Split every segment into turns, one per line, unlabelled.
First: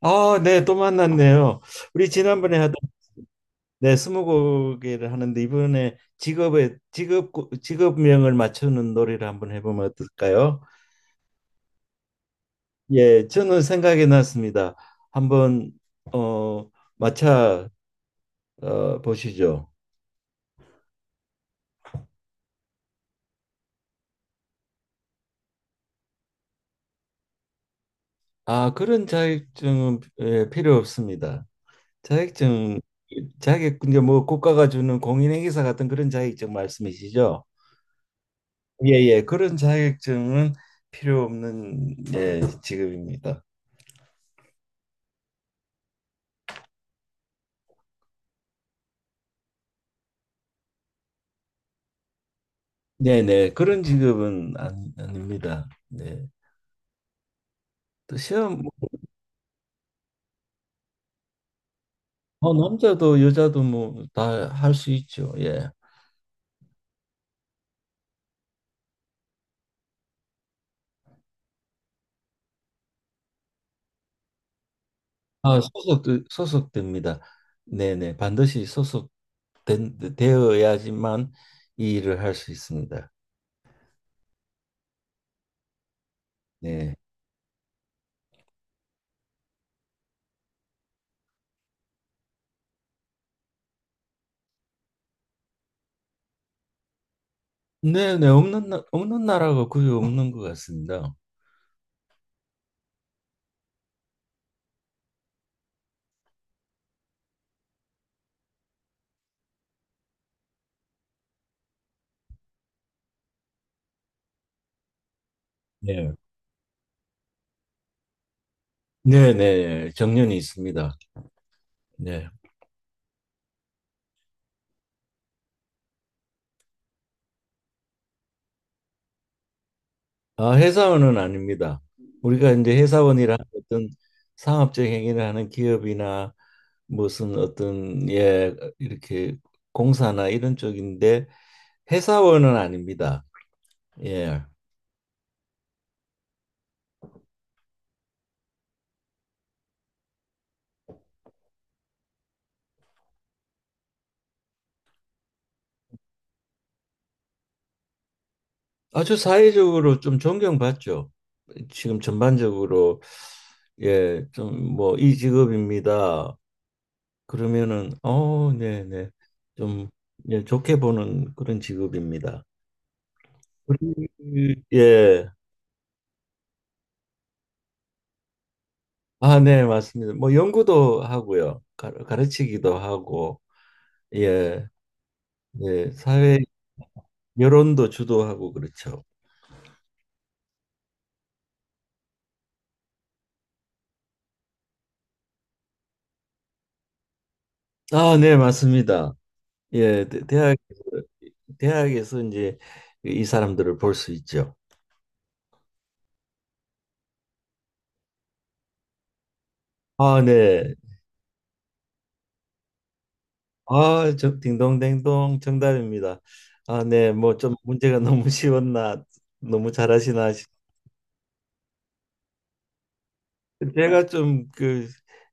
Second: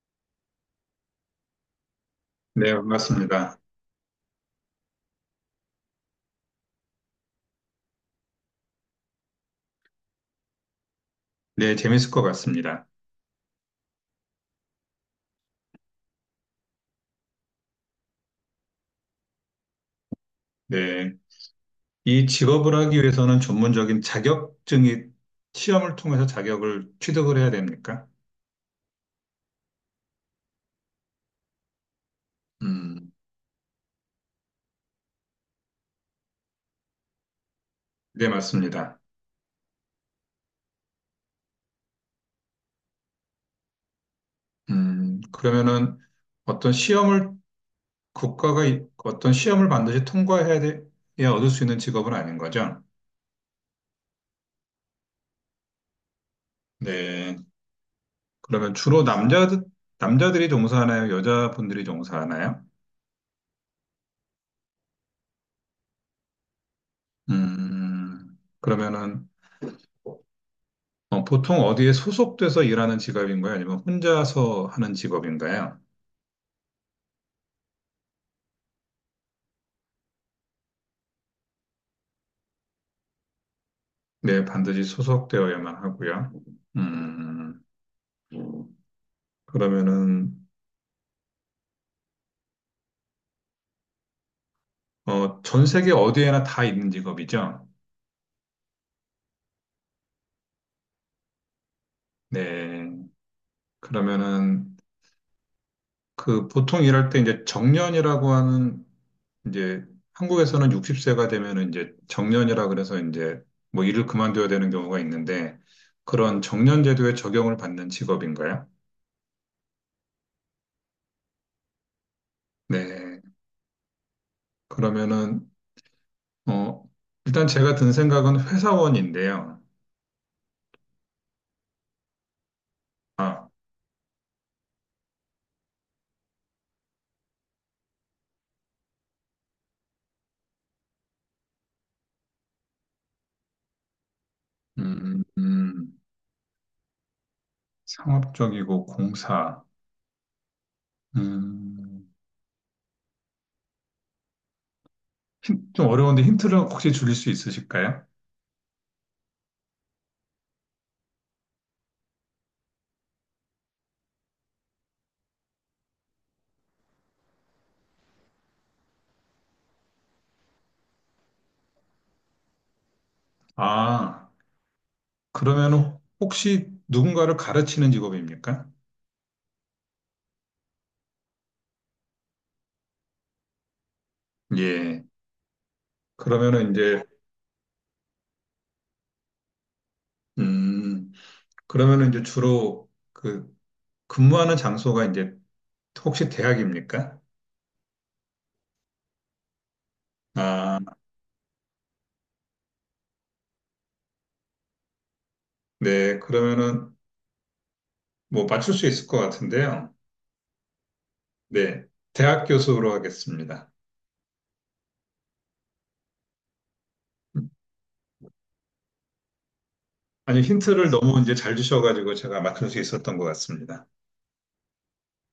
아, 네, 또 만났네요. 우리 지난번에 하던
네, 반갑습니다.
네, 스무고개를 하는데 이번에 직업의 직업 직업명을 맞추는 놀이를 한번 해보면 어떨까요?
네, 재밌을 것 같습니다.
예, 저는 생각이 났습니다. 한번 어 맞춰 보시죠.
네. 이 직업을 하기 위해서는 전문적인 자격증이 시험을 통해서 자격을 취득을 해야 됩니까?
아, 그런 자격증은 예, 필요 없습니다. 자격증
음,
자격 이제 뭐 국가가 주는 공인행위사 같은 그런 자격증 말씀이시죠?
네, 맞습니다.
예예 그런 자격증은 필요 없는 예 직업입니다.
그러면은 어떤 시험을 어떤 시험을 반드시 통과해야 돼, 야 얻을 수 있는 직업은 아닌 거죠?
네네 그런 직업은 안, 아닙니다. 네.
네.
또 시험 뭐
그러면 주로 남자들이 종사하나요? 여자분들이
뭐
종사하나요?
남자도 여자도 뭐 다 할 수 있죠. 예.
그러면은 어, 보통 어디에 소속돼서 일하는 직업인가요? 아니면 혼자서 하는
아
직업인가요?
소속도 소속됩니다. 네네 반드시 소속된 되어야지만 이 일을 할 수 있습니다.
네, 반드시 소속되어야만 하고요.
네.
음, 그러면은, 어, 전 세계 어디에나 다 있는 직업이죠?
네네 없는 나라가 거의 없는 것 같습니다.
네. 그러면은, 그 보통 일할 때 이제 정년이라고 하는, 이제 한국에서는 60세가 되면은 이제 정년이라 그래서 이제 뭐 일을 그만둬야 되는 경우가 있는데,
네.
그런 정년 제도의 적용을 받는 직업인가요?
네네 정년이 있습니다. 네.
네. 그러면은 어, 일단 제가 든 생각은 회사원인데요.
아, 회사원은 아닙니다. 우리가 이제 회사원이라
아,
어떤 상업적 행위를 하는 기업이나 무슨 어떤 예 이렇게 공사나 이런 쪽인데 회사원은 아닙니다. 예.
음, 음, 상업적이고 공사. 음, 좀 어려운데 힌트를 혹시 줄일 수 있으실까요?
아주 사회적으로 좀 존경받죠. 지금 전반적으로 예, 좀 뭐 이 직업입니다. 그러면은 네, 네. 좀 예, 좋게 보는 그런 직업입니다. 우리
아,
예.
그러면 혹시 누군가를 가르치는 직업입니까?
아, 네, 맞습니다. 뭐 연구도 하고요. 가르치기도 하고 예.
예.
예, 사회
그러면은 이제,
여론도 주도하고 그렇죠.
음, 그러면은 이제 주로 그 근무하는 장소가 이제 혹시 대학입니까?
아, 네, 맞습니다. 예, 대학에서
아,
대학에서 이제 그 이 사람들을 볼 수 있죠.
네. 그러면은 뭐 맞출 수 있을 것 같은데요.
아, 네.
네. 대학 교수로 하겠습니다.
아, 저 딩동댕동 정답입니다. 아, 네. 뭐 좀 문제가 너무 쉬웠나, 너무 잘하시나.
아니,
싶-
힌트를 너무 이제 잘 주셔가지고 제가 맞출 수 있었던 것 같습니다.
제가 좀 그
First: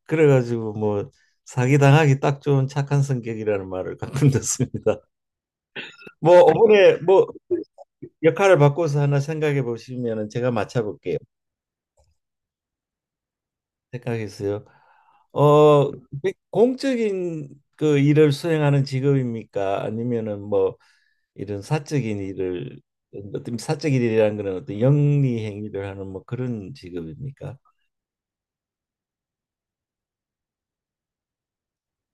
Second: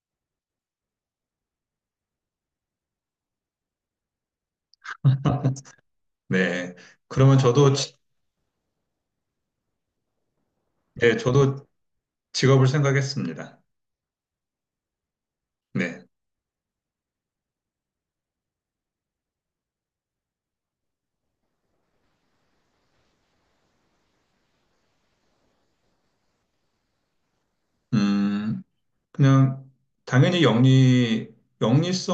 그래가지고 뭐 사기 당하기 딱 좋은 착한 성격이라는 말을 가끔 듣습니다. 뭐
네.
이번에 뭐
그러면 저도, 지-
역할을 바꿔서 하나 생각해 보시면은 제가
네,
맞춰볼게요.
저도 직업을 생각했습니다.
생각했어요. 어,
네.
공적인 그 일을 수행하는 직업입니까? 아니면은 뭐 이런 사적인 일을 어떤 사적인 일이라는 거는 어떤 영리 행위를 하는 뭐 그런 직업입니까?
음, 그냥, 당연히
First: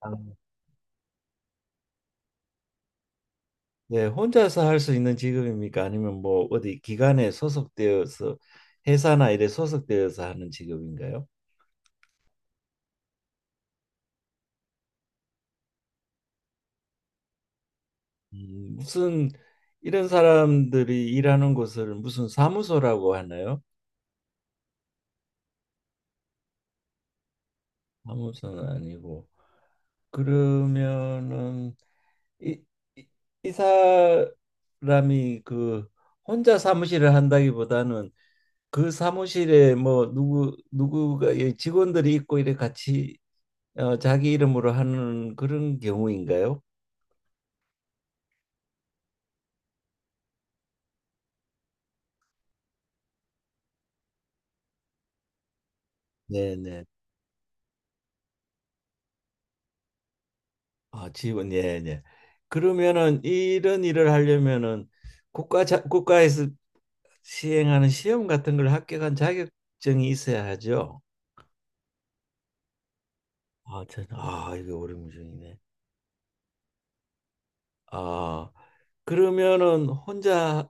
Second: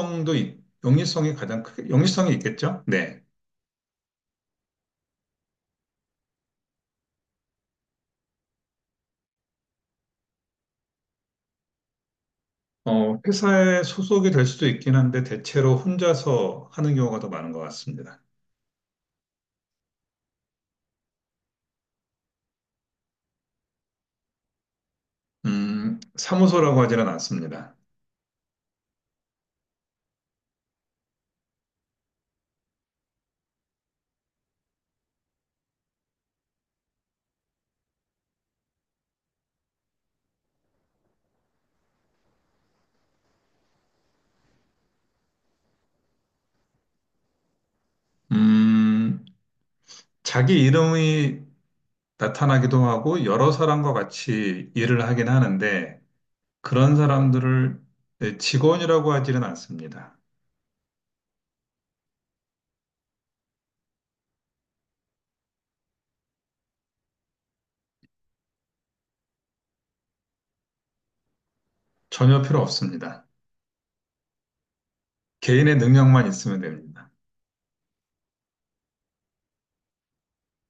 아,
있- 영리성이 가장 크게, 영리성이 있겠죠? 네.
네, 혼자서 할 수 있는 직업입니까? 아니면 뭐 어디 기관에 소속되어서 회사나 일에 소속되어서 하는 직업인가요?
어, 회사에 소속이 될 수도 있긴 한데, 대체로 혼자서 하는 경우가 더 많은 것 같습니다.
무슨 이런 사람들이 일하는 곳을 무슨 사무소라고 하나요?
사무소라고 하지는 않습니다.
사무소는 아니고 그러면은 이, 이, 이 사람이 그 혼자 사무실을 한다기보다는 그 사무실에 뭐 누구 누구가 예, 직원들이 있고 이래 같이 어, 자기 이름으로 하는 그런 경우인가요?
음, 자기 이름이 나타나기도 하고 여러 사람과 같이 일을 하긴 하는데
네네.
그런 사람들을 네, 직원이라고 하지는 않습니다.
아, 지원, 예, 예. 그러면은 이런 일을 하려면은 국가에서 시행하는 시험 같은 걸 합격한 자격증이 있어야 하죠.
전혀 필요 없습니다.
아, 저는 아, 이거 어려운 문제이네.
개인의 능력만 있으면 됩니다.
아, 그러면은 혼자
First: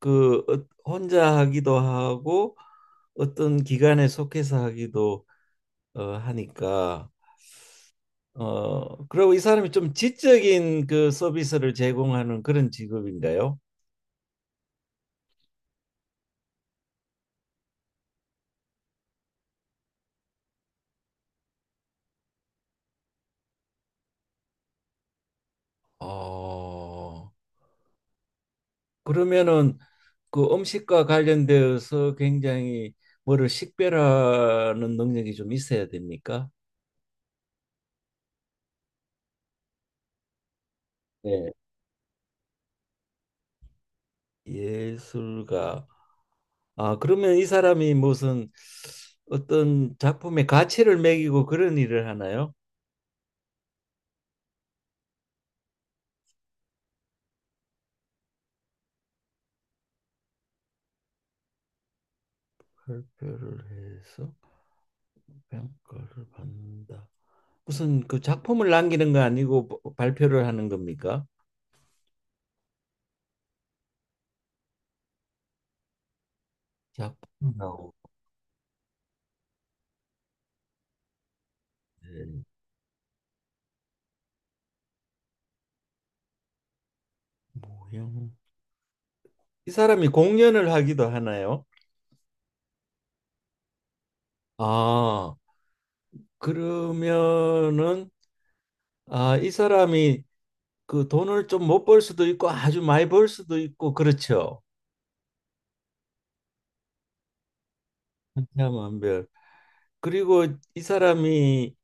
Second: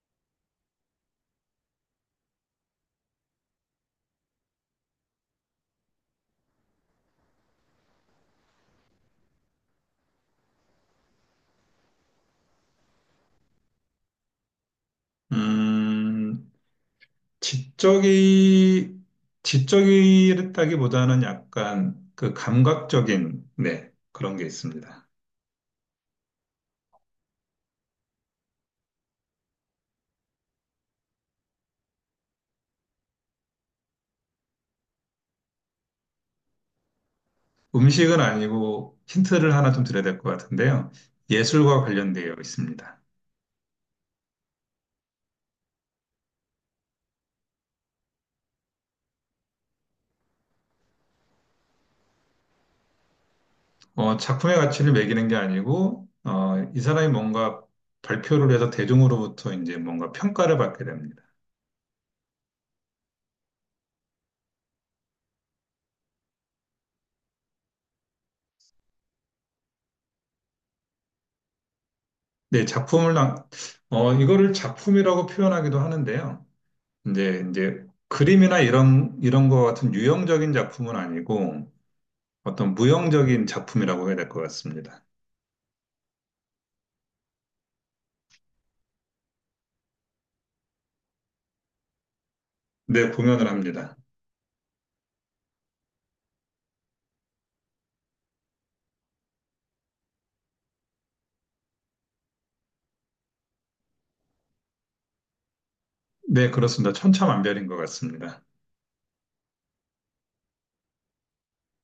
그 혼자 하기도 하고 어떤 기관에 속해서 하기도 하니까 그리고 이 사람이 좀 지적인 그 서비스를 제공하는 그런 직업인가요?
음, 지적이, 지적이랬다기보다는 약간 그 감각적인, 네, 그런 게 있습니다.
어. 그러면은 그 음식과 관련되어서 굉장히 뭐를 식별하는 능력이 좀 있어야 됩니까?
음식은 아니고 힌트를 하나 좀 드려야 될 것 같은데요.
네.
예술과 관련되어 있습니다.
예술가. 아, 그러면 이 사람이 무슨 어떤 작품의 가치를 매기고 그런 일을 하나요?
어, 작품의 가치를 매기는 게 아니고, 어, 이 사람이 뭔가 발표를 해서 대중으로부터 이제 뭔가 평가를 받게 됩니다.
발표를 해서 평가를 받는다. 무슨 그 작품을 남기는 거 아니고 발표를 하는 겁니까?
네, 작품을, 나- 어, 이거를 작품이라고 표현하기도 하는데요.
작품
이제
나오는
그림이나 이런 것 같은 유형적인 작품은 아니고, 어떤 무형적인 작품이라고 해야 될 것 같습니다.
모형. 이 사람이 공연을 하기도 하나요?
네, 공연을 합니다.
아. 그러면은 아, 이 사람이 그 돈을 좀 못 벌 수도 있고 아주 많이 벌 수도 있고 그렇죠.
네, 그렇습니다. 천차만별인 것 같습니다.
한참한별. 그리고 이 사람이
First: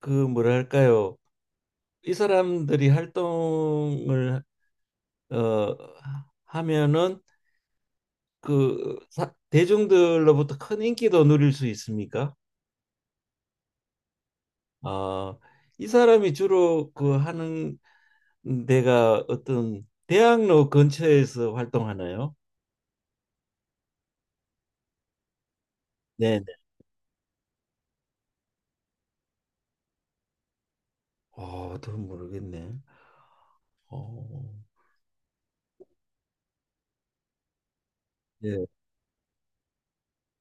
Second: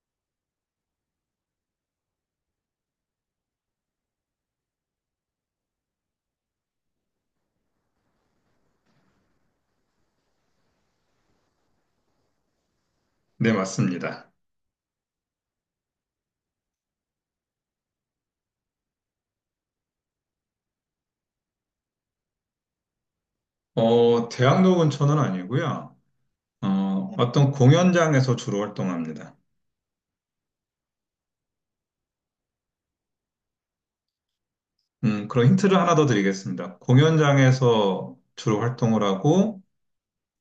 그 뭐랄까요? 이 사람들이 활동을 어 하면은 그 사- 대중들로부터 큰 인기도 누릴 수 있습니까?
네, 맞습니다.
아, 이 사람이 주로 그 하는 데가 어떤 대학로 근처에서 활동하나요?
어, 대학로 근처는 아니고요. 어, 어떤 공연장에서 주로 활동합니다.
아, 더 모르겠네. 어,
그런 힌트를 하나 더 드리겠습니다. 공연장에서 주로
예,
활동을 하고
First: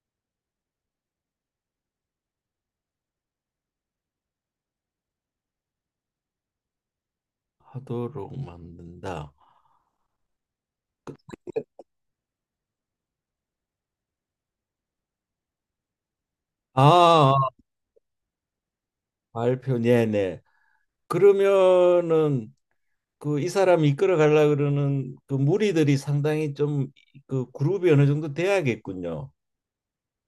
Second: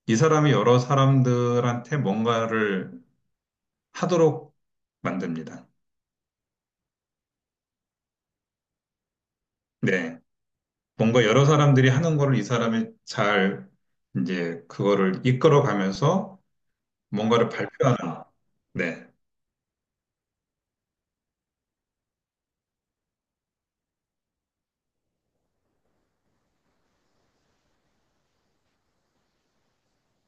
이 사람이 여러 사람들한테 뭔가를 하도록 만듭니다.
하도록 만든다.
네. 뭔가 여러 사람들이 하는 거를 이 사람이 잘 이제 그거를 이끌어 가면서
아,
뭔가를 발표하는. 네.
발표, 네네. 그러면은 그 이 사람이 이끌어 가려 그러는 그 무리들이 상당히 좀 그 그룹이 어느 정도 돼야겠군요.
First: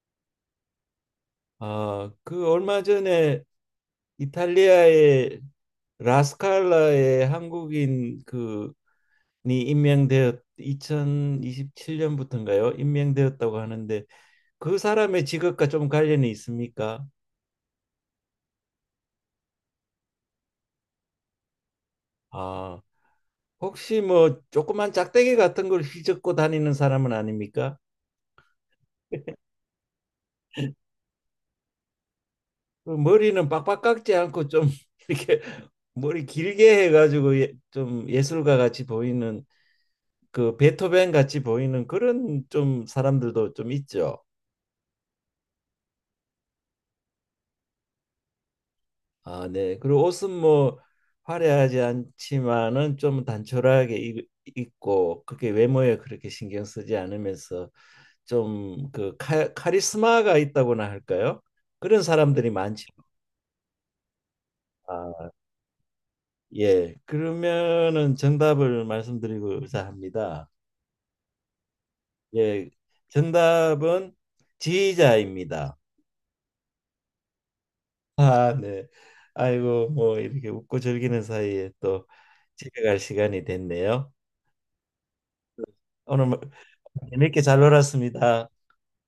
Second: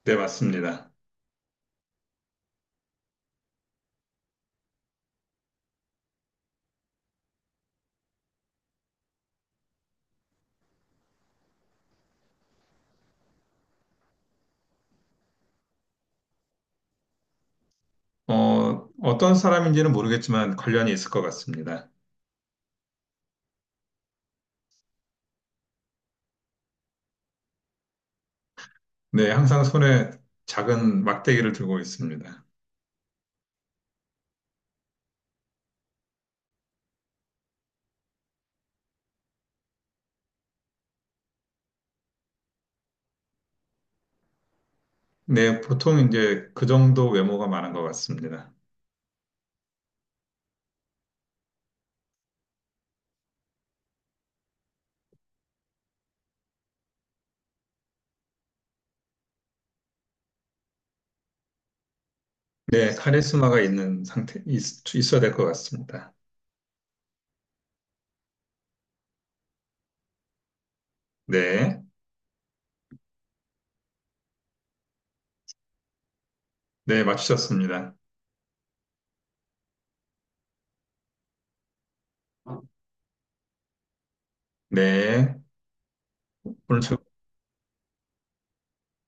네, 맞습니다.
아, 그 얼마 전에 이탈리아의 라스칼라의 한국인 그니 임명되었 2027년부터인가요? 임명되었다고 하는데 그 사람의 직업과 좀 관련이 있습니까?
어, 어떤 사람인지는 모르겠지만 관련이 있을 것 같습니다.
아, 혹시 뭐 조그만 짝대기 같은 걸 휘젓고 다니는 사람은 아닙니까?
네, 항상 손에 작은 막대기를 들고 있습니다.
그 머리는 빡빡 깎지 않고 좀 이렇게 머리 길게 해가지고 예, 좀 예술가 같이 보이는 그 베토벤 같이 보이는 그런 좀 사람들도 좀 있죠.
네, 보통 이제 그 정도 외모가 많은 것 같습니다.
아, 네. 그리고 옷은 뭐 화려하지 않지만은 좀 단촐하게 입고 그게 외모에 그렇게 신경 쓰지 않으면서 좀 그 카리스마가 있다고나 할까요? 그런 사람들이 많죠.
네, 카리스마가 있어야
아,
될 것 같습니다.
예. 그러면은 정답을 말씀드리고자 합니다.
네,
예. 정답은 지휘자입니다.
네, 맞추셨습니다.
아, 네. 아이고, 뭐 이렇게 웃고 즐기는 사이에 또 집에 갈 시간이 됐네요.
네,
오늘 뭐
오늘 즐,
재밌게 잘 놀았습니다.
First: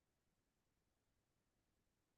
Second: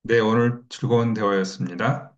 네, 오늘 즐거운 대화였습니다.